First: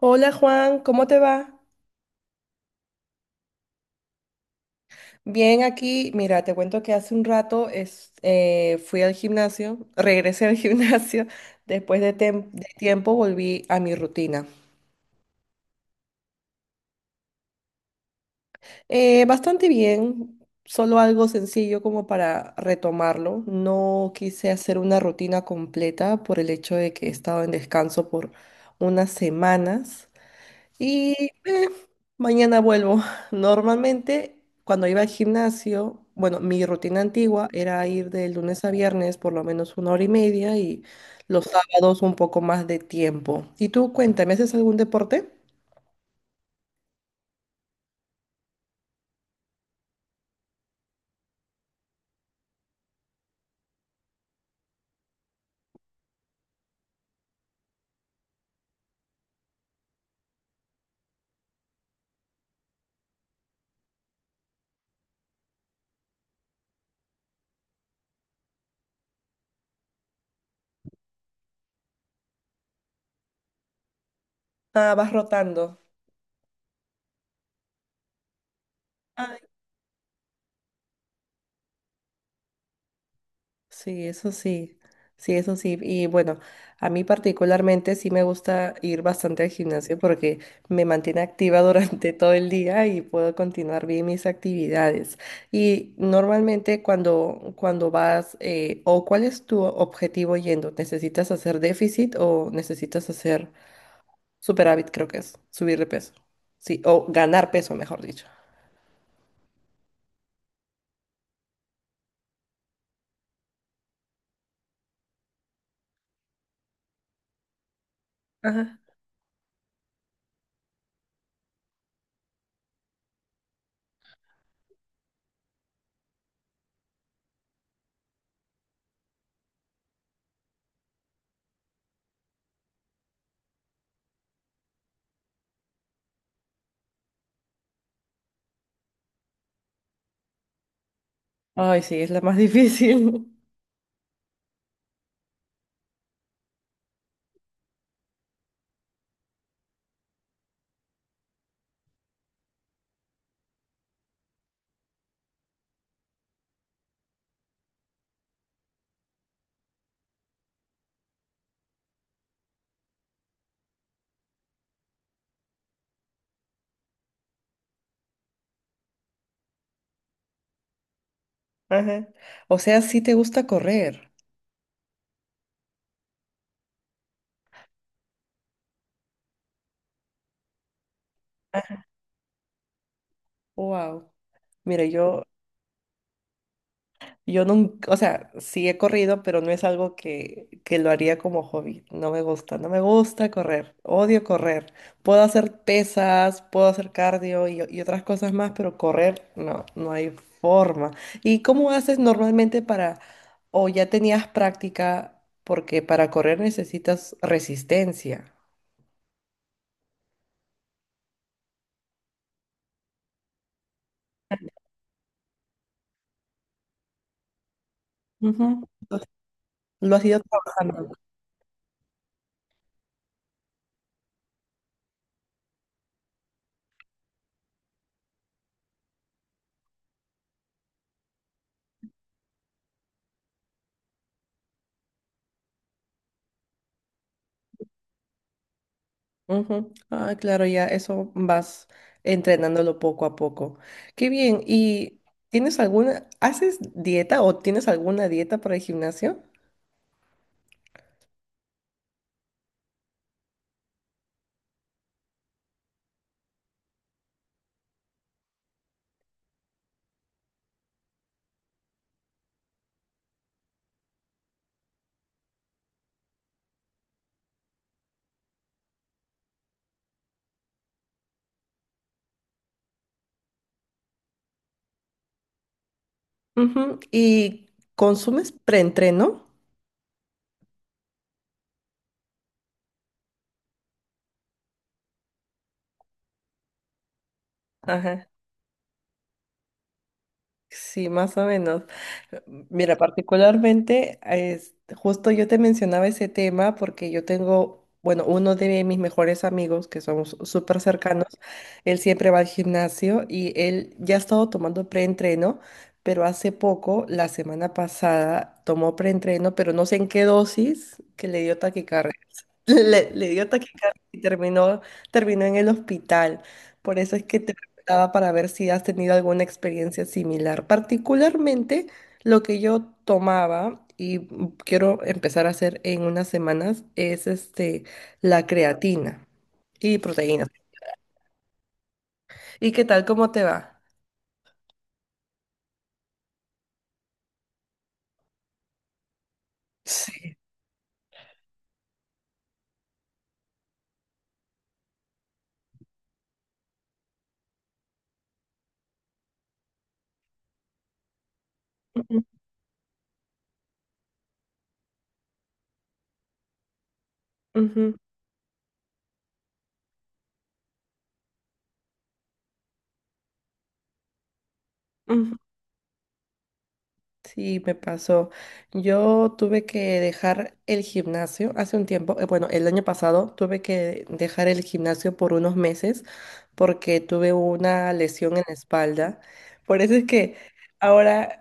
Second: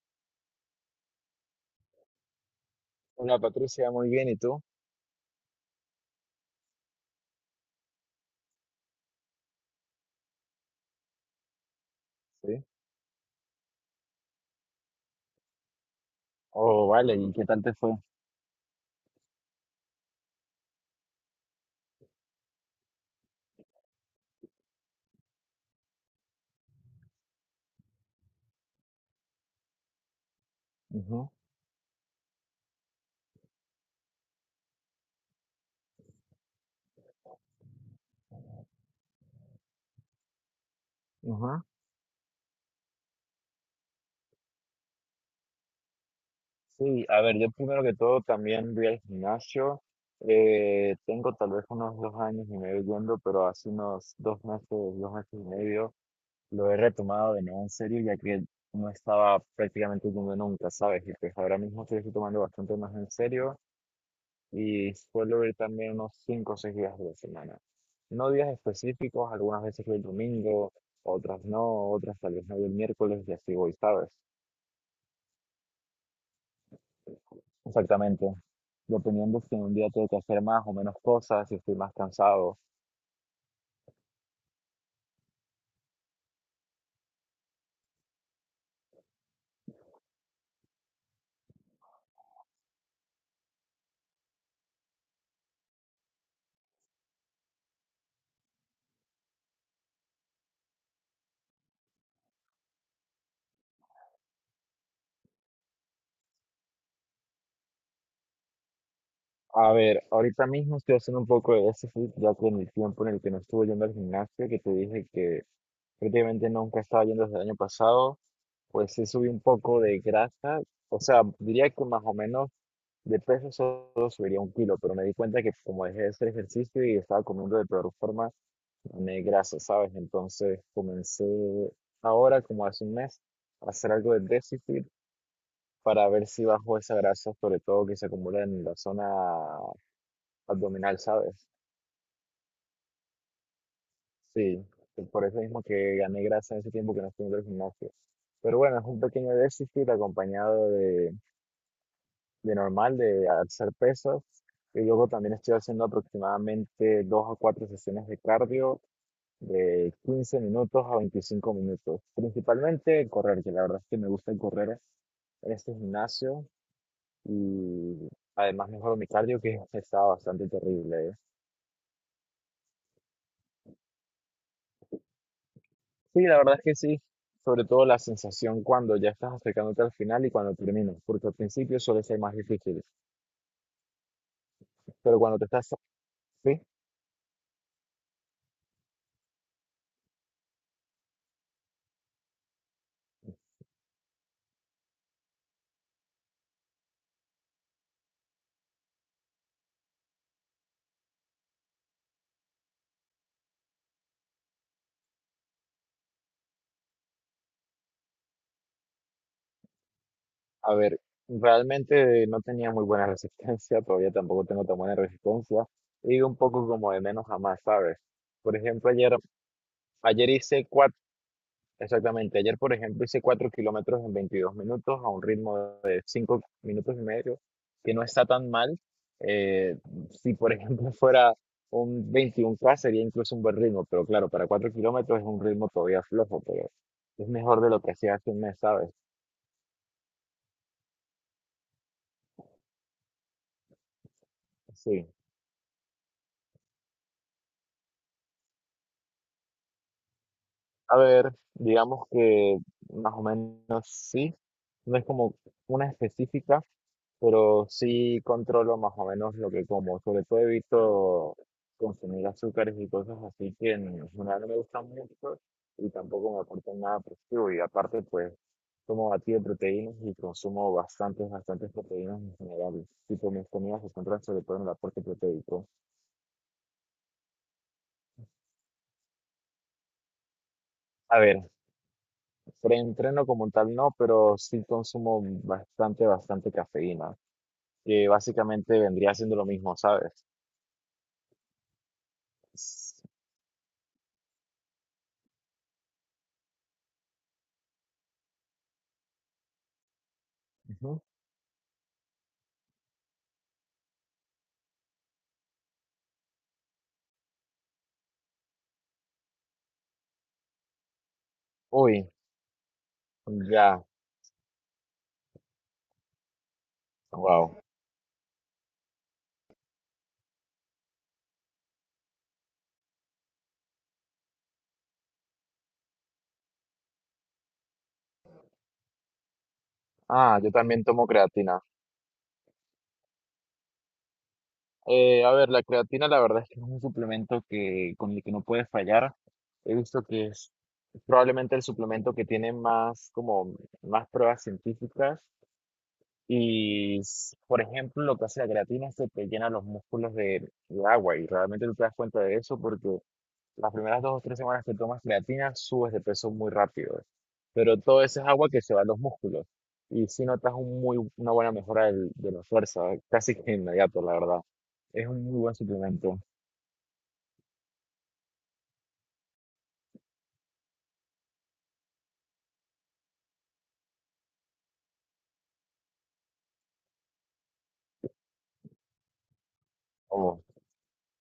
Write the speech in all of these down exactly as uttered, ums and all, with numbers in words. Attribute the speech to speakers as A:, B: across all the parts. A: Hola Juan, ¿cómo te va?
B: Hola Patricia, muy bien, ¿y tú?
A: Bien, aquí, mira, te cuento que hace un rato es- eh, fui al gimnasio, regresé al gimnasio, después de, tem-
B: Sí.
A: de tiempo volví a mi rutina.
B: Oh, vale, ¿y qué tal te fue?
A: Eh, bastante bien, solo algo sencillo como para retomarlo. No quise hacer una rutina completa por el hecho de que he estado en descanso por unas semanas. Y
B: Ujú,
A: eh, mañana vuelvo. Normalmente, cuando iba al gimnasio, bueno, mi rutina antigua era ir de lunes a viernes por lo menos una hora y media y los
B: ujú.
A: sábados un poco más de tiempo. Y tú, cuéntame, ¿haces algún deporte?
B: Sí, a ver, yo primero que todo también voy al gimnasio. Eh, tengo tal vez unos dos años y medio yendo, pero hace unos dos meses, dos meses y medio, lo he retomado de nuevo en serio, ya que no estaba prácticamente yendo nunca, ¿sabes? Y pues ahora mismo estoy tomando bastante más en serio. Y suelo ir también unos cinco o seis días de la semana. No días específicos, algunas veces voy el domingo, otras no, otras tal vez no voy el miércoles y así voy, ¿sabes?
A: Ah, vas rotando.
B: Exactamente, dependiendo si en un día tengo que hacer más o menos cosas, si estoy más cansado.
A: Sí, eso sí, sí, eso sí. Y bueno, a mí particularmente sí me gusta ir bastante al gimnasio porque me mantiene activa durante todo el día y puedo continuar bien mis actividades. Y normalmente cuando, cuando vas, eh, o cuál es tu objetivo yendo, ¿necesitas hacer déficit o necesitas hacer superávit, creo que es, subir de peso? Sí, o ganar peso, mejor dicho.
B: A ver, ahorita mismo estoy haciendo un poco de déficit, ya que en el tiempo en el que no estuve yendo al gimnasio, que te dije que prácticamente nunca estaba yendo desde el año pasado,
A: Ajá.
B: pues sí subí un poco de grasa, o sea, diría que más o menos de peso solo subiría un kilo, pero me di cuenta que como dejé de hacer ejercicio y estaba comiendo de peor forma, me grasa, ¿sabes? Entonces comencé ahora, como hace un mes, a hacer algo de déficit para ver si bajo esa grasa, sobre todo que se acumula en la zona abdominal, ¿sabes?
A: Ay, sí, es la más difícil.
B: Sí, y por eso mismo que gané grasa en ese tiempo que no estuve en el gimnasio. Pero bueno, es un pequeño déficit acompañado de de normal, de hacer pesas. Y luego también estoy haciendo aproximadamente dos a cuatro sesiones de cardio de quince minutos a veinticinco minutos. Principalmente correr, que la verdad es que me gusta correr en este gimnasio y además mejoro mi cardio que estaba bastante terrible. ¿Eh?
A: Ajá. O sea, sí te gusta correr.
B: Sí, la verdad es que sí. Sobre todo la sensación cuando ya estás acercándote al final y cuando terminas, porque al principio suele ser más difícil.
A: Wow. Mira,
B: Pero
A: yo,
B: cuando te estás... Sí,
A: yo nunca, o sea, sí he corrido, pero no es algo que, que lo haría como hobby. No me gusta, no me gusta correr. Odio correr. Puedo hacer pesas, puedo hacer cardio y, y otras cosas más, pero correr, no, no hay forma. ¿Y cómo haces normalmente para, o ya tenías práctica, porque para correr necesitas resistencia?
B: a ver, realmente no tenía muy buena resistencia, todavía tampoco tengo tan buena resistencia, y un poco como de menos a más, ¿sabes? Por
A: Ujú.
B: ejemplo, ayer,
A: Lo has ido
B: ayer hice
A: trabajando.
B: cuatro, exactamente, ayer por ejemplo hice cuatro kilómetros en veintidós minutos a un ritmo de cinco minutos y medio, que no está tan mal. Eh, si por ejemplo fuera un veintiún K sería incluso un buen ritmo, pero claro, para cuatro kilómetros es un ritmo todavía flojo, pero es mejor de lo que hacía hace un mes, ¿sabes?
A: Ujú. Ah, claro, ya eso vas entrenándolo poco a poco. Qué bien. ¿Y
B: Sí.
A: tienes alguna, haces dieta o tienes alguna dieta para el gimnasio?
B: A ver, digamos que más o menos sí, no es como una específica, pero sí controlo más o menos lo que como. Sobre todo evito consumir azúcares y cosas así que en general no me gustan mucho y tampoco me aportan nada positivo. Y aparte, pues, tomo batido de proteínas y consumo bastantes, bastantes proteínas en general. Tipo, mis comidas se centran sobre todo en el aporte proteico.
A: Ujú. ¿Y consumes preentreno?
B: A ver, preentreno como tal no, pero sí consumo bastante, bastante cafeína, que
A: Ajá.
B: básicamente vendría siendo lo mismo, ¿sabes?
A: Sí, más o menos. Mira,
B: S-
A: particularmente, es, justo yo te mencionaba ese tema porque yo tengo, bueno, uno de mis mejores amigos que somos súper
B: Ujú.
A: cercanos, él siempre va al gimnasio y él ya ha estado tomando preentreno, pero hace poco, la semana pasada, tomó preentreno, pero no sé en qué dosis, que le dio taquicardia.
B: Uy,
A: Le, le dio taquicardia
B: ya,
A: y terminó, terminó en el hospital. Por eso es que te
B: wow.
A: preguntaba para ver si has tenido alguna experiencia similar. Particularmente lo que yo tomaba y quiero empezar a hacer en unas semanas es este, la creatina y proteínas.
B: Ah, yo también tomo creatina.
A: ¿Y qué tal? ¿Cómo te va?
B: Eh, a ver, la creatina la verdad es que es un suplemento que, con el que no puedes fallar. He visto
A: Sí.
B: que es probablemente el suplemento que tiene más, como, más pruebas científicas. Y, s- por ejemplo, lo que hace la creatina es que te llena los músculos de, de agua y realmente no te das
A: Ujú,
B: cuenta de eso porque las primeras dos o tres semanas que tomas creatina subes de peso muy rápido,
A: ujú,
B: pero todo ese es agua que se va a los músculos y sí notas un muy, una buena mejora del- de la fuerza, casi que inmediato, la verdad. Es
A: ujú.
B: un muy buen suplemento.
A: Sí, me pasó. Yo tuve que dejar el gimnasio hace un tiempo, eh, bueno, el año pasado tuve que dejar el gimnasio por unos meses porque tuve una lesión en la espalda. Por eso es que
B: Oh,
A: ahora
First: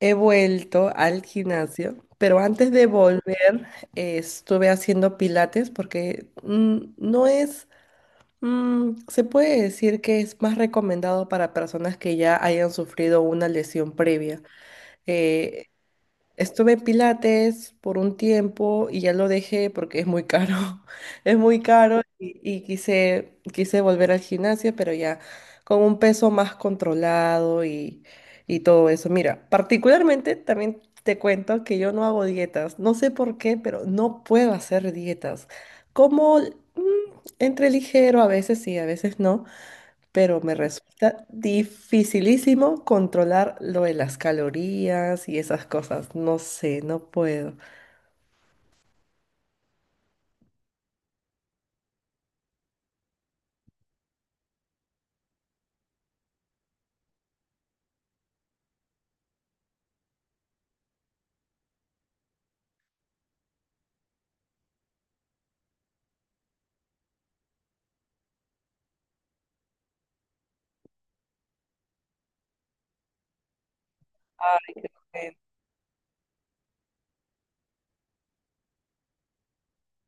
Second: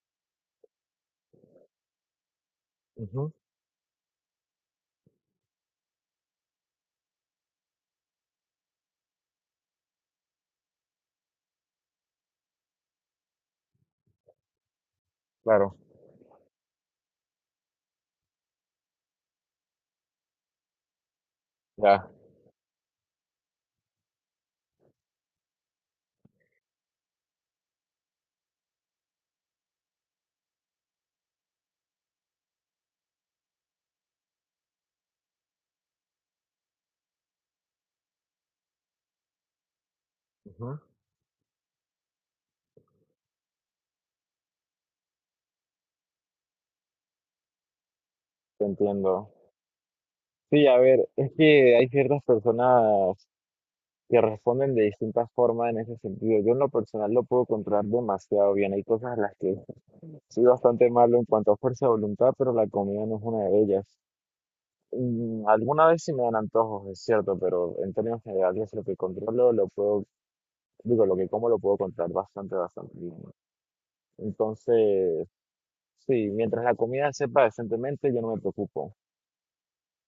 A: he vuelto al gimnasio, pero antes de
B: ujú,
A: volver eh, estuve haciendo pilates porque mm, no es... Mm, se puede decir que es más recomendado para personas que ya hayan sufrido una lesión previa. Eh,
B: claro,
A: Estuve en Pilates por un tiempo y ya lo dejé porque es muy caro. Es muy caro
B: ya,
A: y, y quise, quise volver al gimnasio, pero ya con un peso más controlado y, y todo eso. Mira, particularmente también te cuento que yo no hago dietas. No sé por qué, pero no puedo hacer dietas. Como mm, entre ligero a veces sí, a veces no, pero me
B: ujú,
A: resulta dificilísimo controlar lo de las calorías y esas cosas. No sé, no puedo.
B: te entiendo. Sí, a ver, es que hay ciertas personas que responden de distintas formas en ese sentido. Yo en lo personal lo puedo controlar demasiado bien. Hay cosas en las que soy bastante malo en cuanto a fuerza de voluntad, pero la comida no es una de ellas. Mm, Alguna vez sí me dan antojos, es cierto, pero en términos generales lo que controlo lo puedo, digo, lo que como lo puedo controlar bastante, bastante bien. Entonces,
A: Ay,
B: sí, mientras la comida sepa decentemente, yo no me preocupo.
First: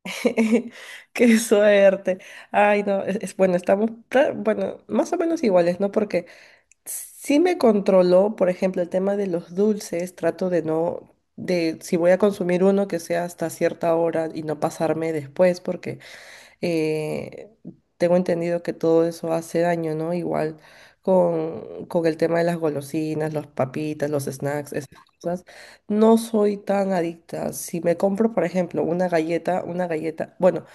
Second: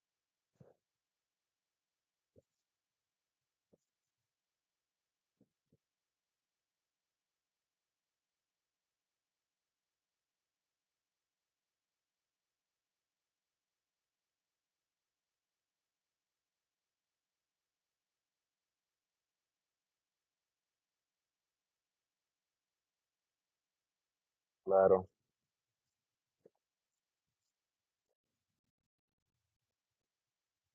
A: qué suerte. Ay, no, es, es- bueno, estamos, pra- bueno, más o menos iguales, ¿no? Porque sí me controló, por ejemplo, el tema de los dulces, trato de no, de si voy a consumir uno que sea hasta cierta hora y no pasarme después, porque eh, tengo entendido que todo eso hace daño, ¿no? Igual con, con el tema de las golosinas, las papitas, los snacks, esas
B: Claro,
A: cosas. No soy tan adicta. Si me compro, por ejemplo, una galleta, una galleta, bueno,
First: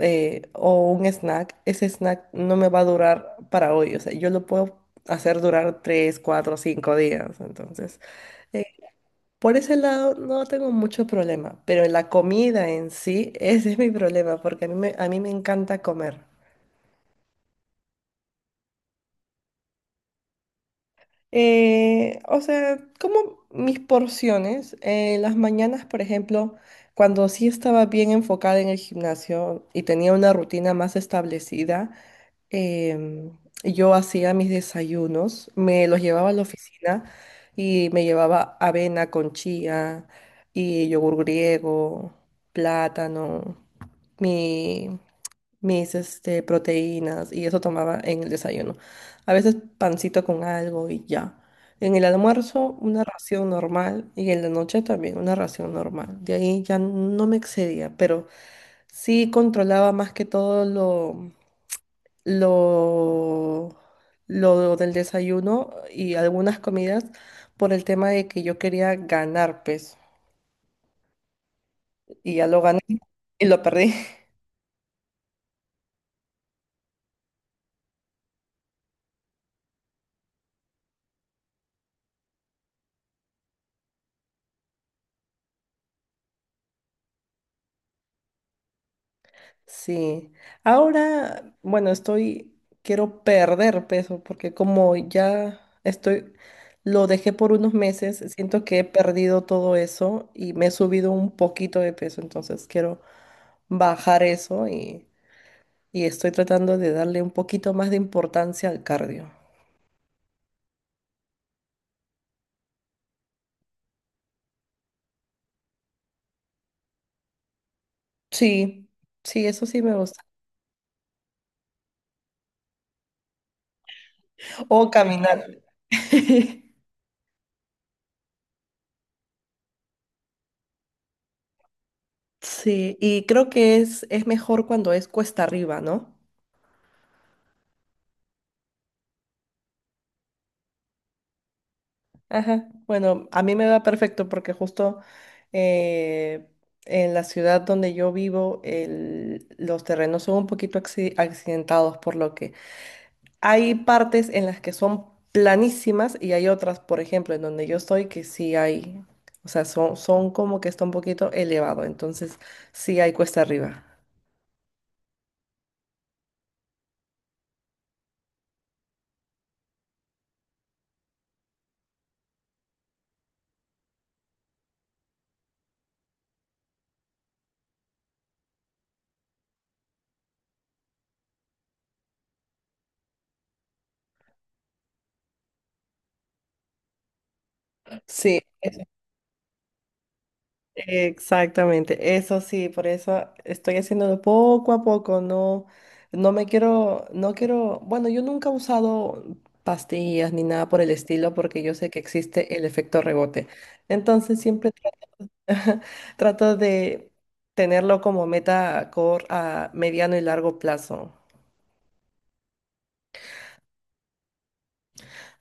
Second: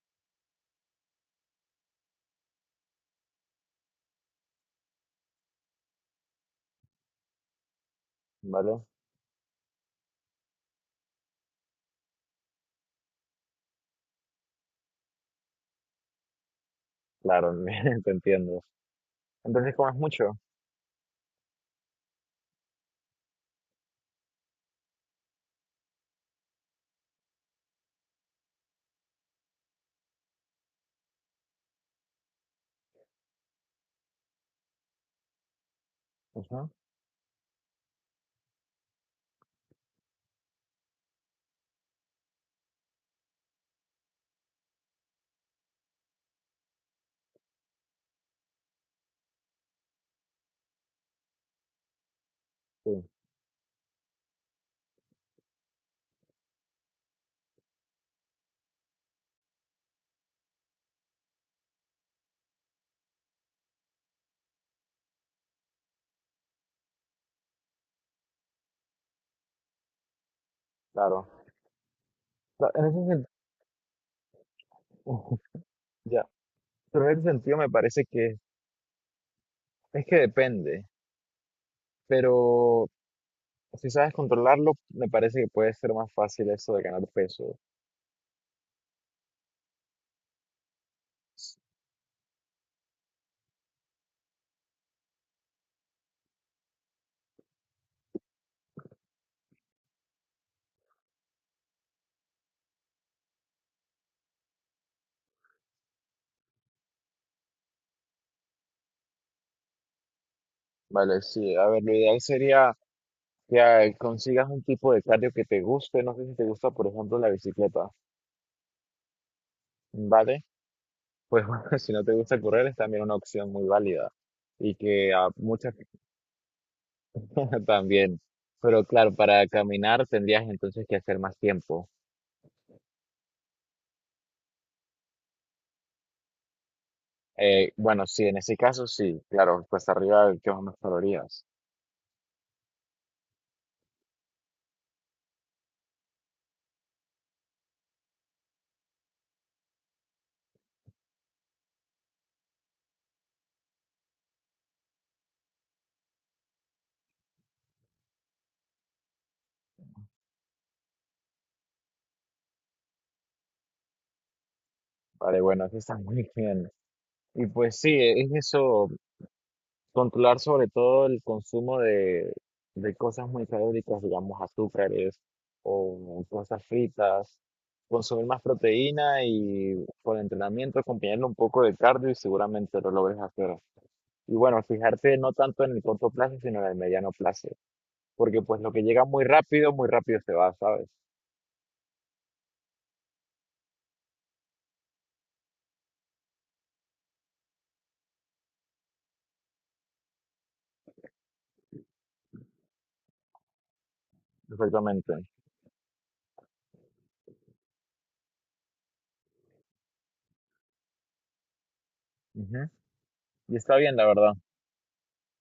A: eh, o un snack, ese snack no me va a durar para hoy. O sea, yo lo puedo hacer durar tres, cuatro, cinco días. Entonces,
B: ¿vale?
A: por ese lado no tengo mucho problema, pero en la comida en sí, ese es mi problema, porque a mí me, a mí me encanta comer.
B: Claro, te entiendo. Entonces comes mucho.
A: Eh, o sea, como mis porciones, eh, las mañanas, por ejemplo, cuando sí estaba bien enfocada en el gimnasio y tenía una rutina más establecida, em, yo hacía mis desayunos, me los llevaba a la
B: Ajá,
A: oficina y me llevaba avena con chía y yogur griego, plátano, mi- mis este, proteínas y eso tomaba en el desayuno. A veces pancito con algo y ya. En el almuerzo una
B: sí,
A: ración normal y en la noche también una ración normal. De ahí ya no me excedía, pero sí controlaba más que todo lo, lo del desayuno y algunas comidas por el tema de que yo quería ganar peso
B: claro.
A: y ya lo
B: Cla-
A: gané
B: En ese
A: y lo perdí.
B: sentido, pero en ese sentido me parece que es que depende, pero si sabes controlarlo, me parece que puede ser más fácil eso de ganar peso.
A: Sí, ahora, bueno, estoy, quiero perder peso porque como ya estoy, lo dejé por unos meses, siento que he perdido todo eso y me he subido un poquito de peso, entonces quiero bajar eso y, y estoy tratando de darle un poquito más de importancia al cardio.
B: Vale, sí, a ver, lo ideal sería que ah, consigas un tipo de cardio que te guste, no sé si te gusta, por ejemplo, la bicicleta,
A: Sí, sí, eso sí me gusta.
B: ¿vale? Pues bueno, si no te gusta correr es también una opción muy válida y
A: O
B: que a
A: caminar.
B: muchas personas también, pero claro, para caminar tendrías entonces que hacer más tiempo.
A: Sí, y creo que es, es mejor cuando es cuesta arriba, ¿no?
B: Eh, bueno, sí, en ese caso sí, claro, pues arriba de quemas más calorías.
A: Ajá. Bueno, a mí me va perfecto porque justo eh, en la ciudad donde yo vivo, el- los terrenos son un poquito acci- accidentados, por lo que hay partes en las que son planísimas y hay otras, por ejemplo, en donde yo estoy, que sí hay, o sea, son, son como que está un poquito elevado, entonces sí hay cuesta arriba.
B: Vale, bueno, eso está muy bien. Y pues sí, es eso, controlar sobre todo el consumo de, de cosas muy calóricas, digamos azúcares o cosas fritas, consumir más proteína y por entrenamiento acompañarlo un poco de cardio y seguramente lo logres hacer. Y bueno, fijarte no tanto en el corto plazo, sino en el mediano plazo,
A: Sí,
B: porque pues lo
A: es-
B: que llega muy rápido, muy rápido se va, ¿sabes?
A: Exactamente. Eso sí, por eso estoy haciéndolo poco a poco. No, no me quiero, no quiero. Bueno, yo nunca he usado pastillas ni nada por el estilo, porque yo sé que existe el efecto rebote. Entonces siempre
B: Perfectamente.
A: tra- trato de tenerlo como meta a cor- a mediano y largo plazo.
B: Ujú. Y está bien, la verdad.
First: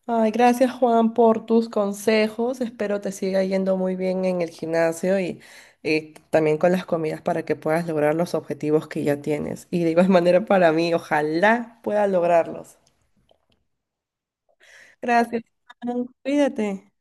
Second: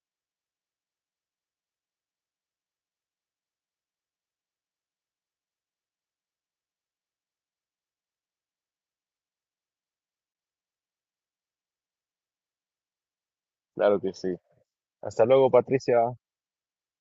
A: Ay, gracias Juan por tus consejos. Espero te siga yendo muy bien en el gimnasio y, y también con las comidas para que puedas lograr los objetivos que ya tienes. Y de igual manera para mí, ojalá pueda lograrlos.
B: Claro que sí. Hasta
A: Gracias,
B: luego, Patricia.
A: Juan. Cuídate.